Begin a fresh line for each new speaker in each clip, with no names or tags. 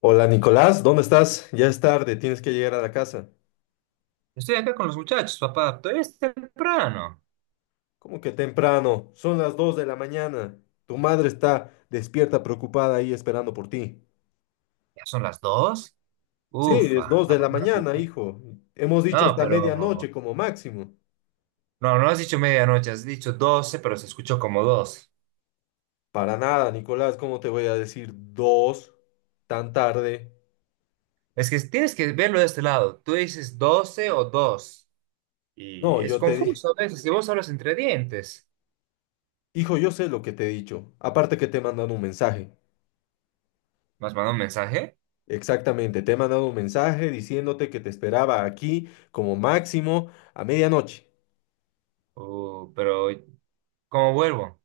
Hola Nicolás, ¿dónde estás? Ya es tarde, tienes que llegar a la casa.
Estoy acá con los muchachos, papá. Todavía es temprano.
¿Cómo que temprano? Son las 2 de la mañana. Tu madre está despierta, preocupada ahí esperando por ti.
Ya son las dos.
Sí, es
Ufa,
2 de
la
la
pasada
mañana,
perfecta.
hijo. Hemos dicho
No,
hasta
pero.
medianoche como máximo.
No, no has dicho medianoche, has dicho doce, pero se escuchó como dos.
Para nada, Nicolás, ¿cómo te voy a decir 2 tan tarde?
Es que tienes que verlo de este lado. Tú dices doce o dos. Y
No,
es
yo te di...
confuso a veces. Si vos hablas entre dientes.
Hijo, yo sé lo que te he dicho. Aparte que te he mandado un mensaje.
¿Me has mandado un mensaje?
Exactamente, te he mandado un mensaje diciéndote que te esperaba aquí como máximo a medianoche.
Pero. ¿Cómo vuelvo?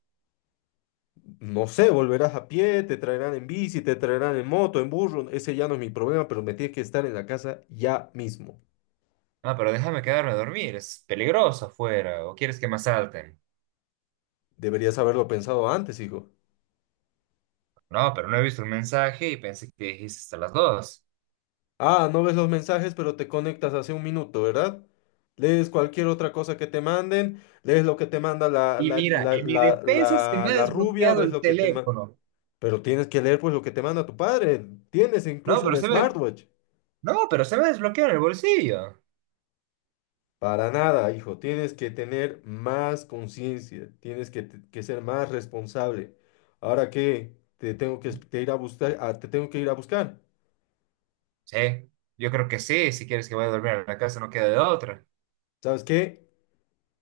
No sé, volverás a pie, te traerán en bici, te traerán en moto, en burro, ese ya no es mi problema, pero me tienes que estar en la casa ya mismo.
Ah, pero déjame quedarme a dormir. Es peligroso afuera. ¿O quieres que me asalten?
Deberías haberlo pensado antes, hijo.
No, pero no he visto el mensaje y pensé que dijiste hasta las dos.
Ah, no ves los mensajes, pero te conectas hace un minuto, ¿verdad? Lees cualquier otra cosa que te manden, lees lo que te manda la,
Y
la,
mira,
la,
en mi
la,
defensa se
la,
me ha
la rubia,
desbloqueado
ves
el
lo que te manda...
teléfono.
Pero tienes que leer pues lo que te manda tu padre. Tienes
No,
incluso
pero
el
se me,
smartwatch.
no, pero se me ha desbloqueado en el bolsillo.
Para nada, hijo. Tienes que tener más conciencia, que ser más responsable. Ahora que te tengo que te ir a buscar, ah, Te tengo que ir a buscar.
Sí, yo creo que sí, si quieres que vaya a dormir a la casa no queda de otra.
¿Sabes qué?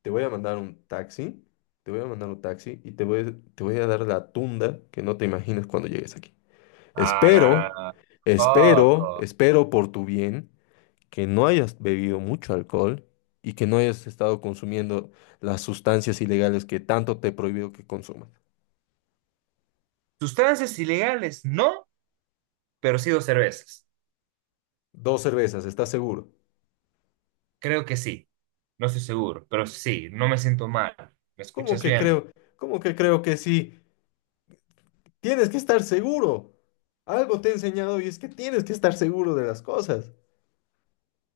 Te voy a mandar un taxi, Te voy a mandar un taxi y te voy a dar la tunda que no te imaginas cuando llegues aquí.
Ah, no,
Espero,
no, no. Ojo.
Espero por tu bien que no hayas bebido mucho alcohol y que no hayas estado consumiendo las sustancias ilegales que tanto te he prohibido que consumas.
Sustancias ilegales, no, pero sí dos cervezas.
Dos cervezas, ¿estás seguro?
Creo que sí. No estoy seguro, pero sí, no me siento mal. ¿Me
¿Cómo
escuchas
que
bien?
creo? ¿Cómo que creo que sí? Tienes que estar seguro. Algo te he enseñado y es que tienes que estar seguro de las cosas.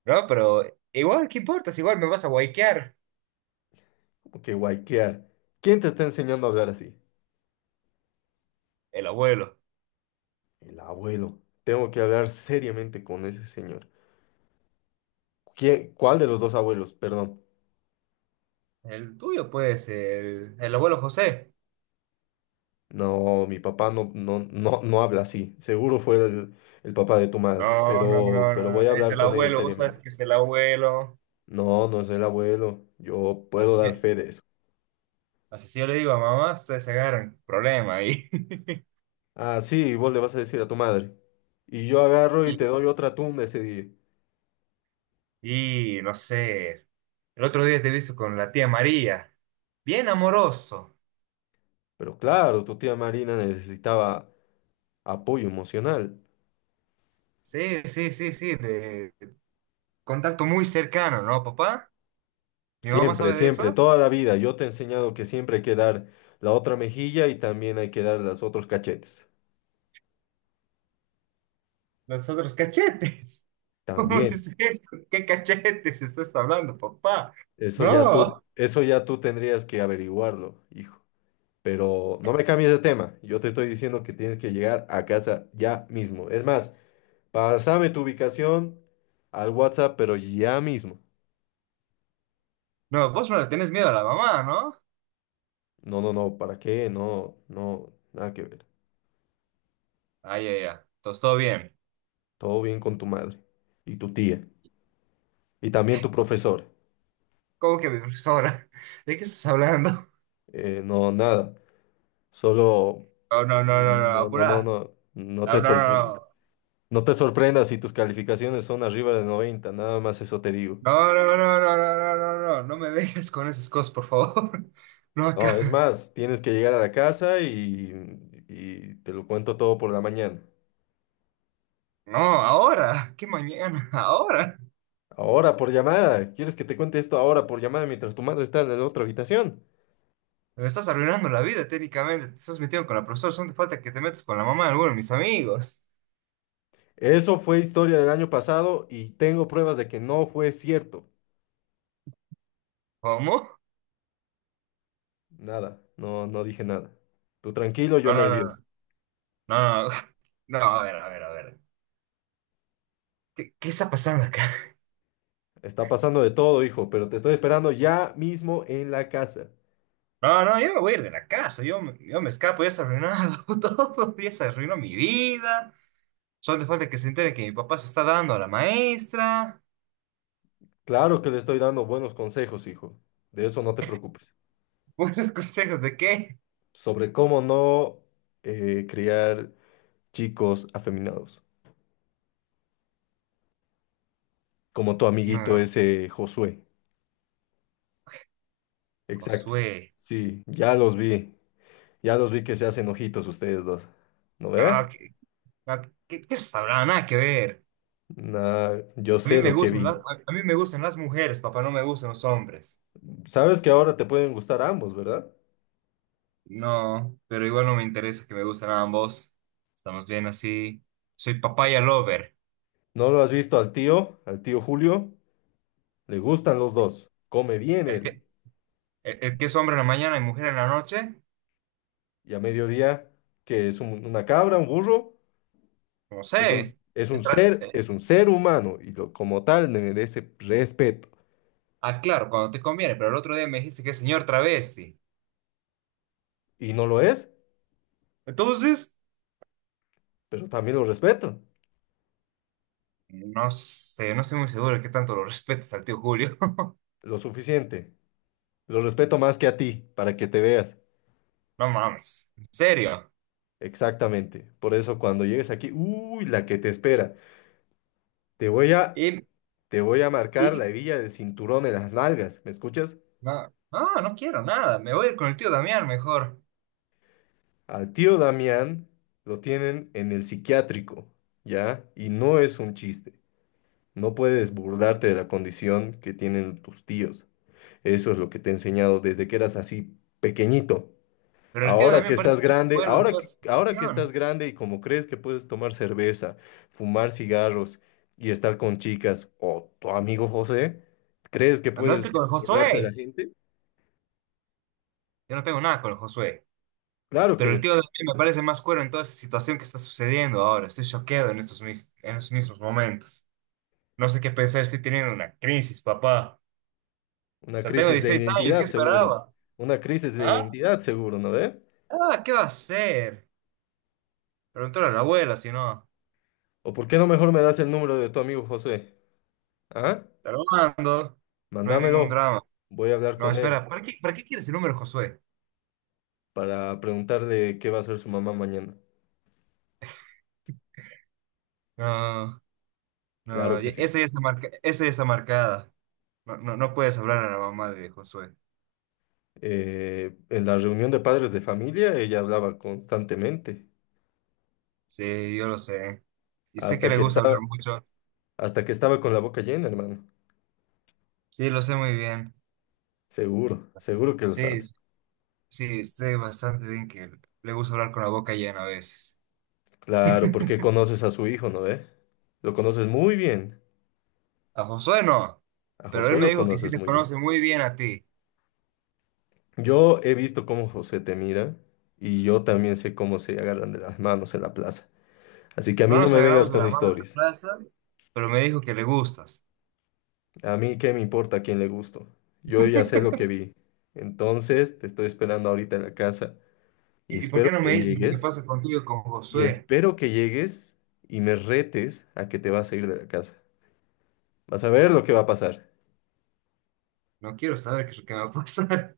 No, pero igual, ¿qué importa? Si igual me vas a guayquear.
¿Cómo que guayquear? ¿Quién te está enseñando a hablar así?
El abuelo.
El abuelo. Tengo que hablar seriamente con ese señor. ¿Quién- cuál de los dos abuelos? Perdón.
El tuyo, pues, el abuelo José.
No, mi papá no habla así. Seguro fue el papá de tu madre,
No, no, no, no,
pero voy
no.
a
Es
hablar
el
con él
abuelo, vos sabes
seriamente.
que es el abuelo.
No, no es el abuelo. Yo
Así,
puedo dar
sí-
fe de eso.
así sí yo le digo a mamá, se agarran problema ahí.
Ah, sí, vos le vas a decir a tu madre. Y yo agarro y te doy otra tumba ese día.
Y no sé, el otro día te he visto con la tía María, bien amoroso.
Pero claro, tu tía Marina necesitaba apoyo emocional.
Sí, sí, sí, sí, de contacto muy cercano, ¿no, papá? ¿Mi mamá
Siempre,
sabe de
siempre,
eso?
toda la vida. Yo te he enseñado que siempre hay que dar la otra mejilla y también hay que dar los otros cachetes.
Los otros cachetes. ¿Cómo
También.
es eso? ¿Qué cachetes estás hablando, papá? No,
Eso ya tú tendrías que averiguarlo, hijo. Pero no me cambies de tema. Yo te estoy diciendo que tienes que llegar a casa ya mismo. Es más, pásame tu ubicación al WhatsApp, pero ya mismo.
no, vos no le tenés miedo a la mamá, ¿no?
No, ¿Para qué? No, no, nada que ver.
Ay, ay, ay, entonces todo bien.
Todo bien con tu madre y tu tía y también tu profesor.
¿Cómo que mi profesora? ¿De qué estás hablando?
No, nada. Solo,
No, no, no, no, no,
no, no, no,
apura.
no, no te
No, no,
sorpre-
no,
No te sorprendas si tus calificaciones son arriba de 90, nada más eso te digo.
no, no, no, no, no, no, no, no, no, no me dejes con esas cosas, por favor. No
No, es
acá.
más, tienes que llegar a la casa y te lo cuento todo por la mañana.
No, ahora. ¿Qué mañana? Ahora.
Ahora por llamada. ¿Quieres que te cuente esto ahora por llamada mientras tu madre está en la otra habitación?
Me estás arruinando la vida técnicamente. Te estás metiendo con la profesora. Solo te falta que te metas con la mamá de alguno de mis amigos.
Eso fue historia del año pasado y tengo pruebas de que no fue cierto.
¿Cómo?
Nada, no dije nada. Tú tranquilo, yo
No, no, no, no,
nervioso.
no. No, no, no, a ver, a ver, a ver. ¿Qué está pasando acá?
Está pasando de todo, hijo, pero te estoy esperando ya mismo en la casa.
No, no, yo me voy a ir de la casa. Yo me escapo. Ya se ha arruinado todo. Ya se arruinó mi vida. Solo te falta que se entere que mi papá se está dando a la maestra.
Claro que le estoy dando buenos consejos, hijo. De eso no te preocupes.
¿Buenos consejos de qué?
Sobre cómo no criar chicos afeminados, como tu
No,
amiguito
no,
ese Josué. Exacto.
Josué.
Sí, ya los vi. Ya los vi que se hacen ojitos ustedes dos. ¿No ve?
No, no, qué se sabrá? Nada que ver.
Nah, yo
A mí
sé
me
lo que
gustan las,
vi.
a, a mí me gustan las mujeres, papá, no me gustan los hombres.
Sabes que ahora te pueden gustar ambos, ¿verdad?
No, pero igual no me interesa que me gusten ambos. Estamos bien así. Soy papaya lover.
¿No lo has visto al tío Julio? Le gustan los dos. Come bien
El
él.
que, el que es hombre en la mañana y mujer en la noche,
Y a mediodía, que es una cabra, un burro,
no
es un,
sé. Es tra- eh,
es un ser humano y como tal le merece respeto.
Ah, claro, cuando te conviene, pero el otro día me dijiste que es señor travesti.
Y no lo es,
Entonces.
pero también lo respeto.
No sé, no estoy muy seguro de qué tanto lo respetas al tío Julio.
Lo suficiente. Lo respeto más que a ti, para que te veas.
No mames, en serio.
Exactamente. Por eso cuando llegues aquí, uy, la que te espera. Te voy a
Y,
Te voy a marcar
y
la hebilla del cinturón en las nalgas, ¿me escuchas?
no, no, no quiero nada. Me voy a ir con el tío Damián mejor.
Al tío Damián lo tienen en el psiquiátrico, ¿ya? Y no es un chiste. No puedes burlarte de la condición que tienen tus tíos. Eso es lo que te he enseñado desde que eras así pequeñito.
Pero el tío Damián parece que no está de en toda esa
Ahora que estás
situación.
grande y como crees que puedes tomar cerveza, fumar cigarros y estar con chicas o tu amigo José, ¿crees que
A no
puedes
ser con el
burlarte de la
Josué.
gente?
Yo no tengo nada con el Josué.
Claro que
Pero el
lo
tío Damián me parece más cuero en toda esa situación que está sucediendo ahora. Estoy choqueado en esos mismos momentos. No sé qué pensar, estoy teniendo una crisis, papá. O
Una
sea, tengo
crisis de
16 años, ¿qué
identidad, seguro.
esperaba?
Una crisis de
¿Ah?
identidad, seguro, ¿no ve?
Ah, ¿qué va a ser? Pregúntale a la abuela, si no.
¿O por qué no mejor me das el número de tu amigo José? ¿Ah?
Te lo mando. No hay ningún
Mándamelo.
drama.
Voy a hablar
No,
con él
espera, ¿para qué quieres el número, Josué?
para preguntarle qué va a hacer su mamá mañana.
No,
Claro
no,
que
y-
sí.
esa ya está marca, esa ya está marcada. No, no, no puedes hablar a la mamá de Josué.
En la reunión de padres de familia, ella hablaba constantemente.
Sí, yo lo sé. Y sé que
Hasta
le
que
gusta hablar
estaba,
mucho.
Hasta que estaba con la boca llena, hermano.
Sí, lo sé muy bien.
Seguro, seguro que lo
Sí,
sabes.
sí, sé bastante bien que le gusta hablar con la boca llena a veces.
Claro, porque conoces a su hijo, ¿no ve? Lo conoces muy bien.
A Josué no,
A
pero él
Josué
me
lo
dijo que sí
conoces
te
muy bien.
conoce muy bien a ti.
Yo he visto cómo José te mira y yo también sé cómo se agarran de las manos en la plaza. Así que a
No
mí no
nos
me vengas
agarramos de
con
la mano en la
historias.
plaza, pero me dijo que le gustas.
A mí qué me importa a quién le gusto. Yo ya sé lo que vi. Entonces te estoy esperando ahorita en la casa y
¿Y por
espero
qué no
que
me dices lo que
llegues
pasa contigo y con
y
Josué?
espero que llegues y me retes a que te vas a ir de la casa. Vas a ver lo que va a pasar.
No quiero saber qué es lo que me va a pasar.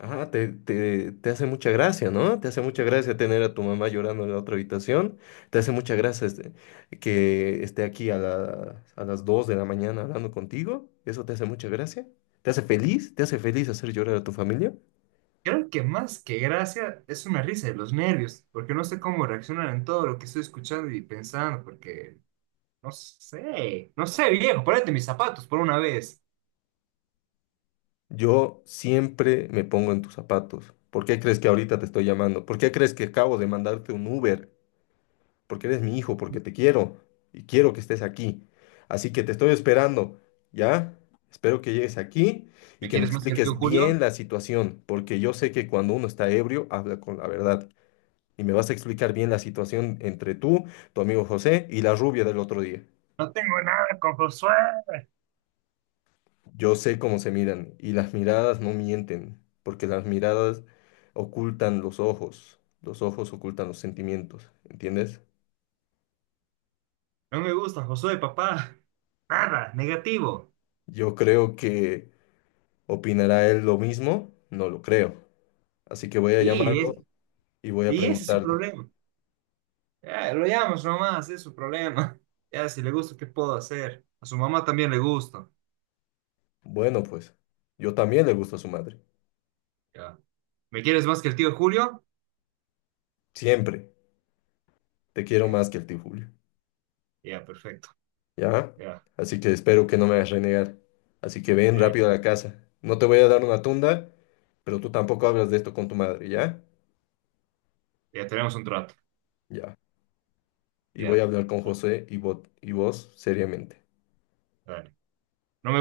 Ajá, te hace mucha gracia, ¿no? Te hace mucha gracia tener a tu mamá llorando en la otra habitación. Te hace mucha gracia este, Que esté aquí a las 2 de la mañana hablando contigo. Eso te hace mucha gracia. ¿Te hace feliz? ¿Te hace feliz hacer llorar a tu familia?
Creo que más que gracia es una risa de los nervios, porque no sé cómo reaccionar en todo lo que estoy escuchando y pensando, porque no sé, no sé, viejo, ponete mis zapatos por una vez.
Yo siempre me pongo en tus zapatos. ¿Por qué crees que ahorita te estoy llamando? ¿Por qué crees que acabo de mandarte un Uber? Porque eres mi hijo, porque te quiero y quiero que estés aquí. Así que te estoy esperando, ¿ya? Espero que llegues aquí y
¿Me
que me
quieres más que el tío
expliques bien
Julio?
la situación, porque yo sé que cuando uno está ebrio habla con la verdad. Y me vas a explicar bien la situación entre tú, tu amigo José y la rubia del otro día.
No tengo nada con Josué.
Yo sé cómo se miran y las miradas no mienten, porque las miradas ocultan los ojos ocultan los sentimientos, ¿entiendes?
No me gusta Josué, papá. Nada, negativo.
Yo creo que ¿Opinará él lo mismo? No lo creo. Así que voy a
Y,
llamarlo
es-
y voy a
y ese es su
preguntarle.
problema. Lo llamas nomás, es su problema. Ya, si le gusta, ¿qué puedo hacer? A su mamá también le gusta.
Bueno, pues, yo también le gusto a su madre.
Ya. ¿Me quieres más que el tío Julio?
Siempre. Te quiero más
Ya,
que el tío Julio.
ya, perfecto.
¿Ya?
Ya,
Así que espero que no me hagas renegar. Así que ven
ya,
rápido a la casa. No te voy a dar una tunda, pero tú tampoco hablas de esto con tu madre, ¿ya?
ya tenemos un trato.
Ya. Y voy a
Ya,
hablar con José y vos seriamente.
dale. No me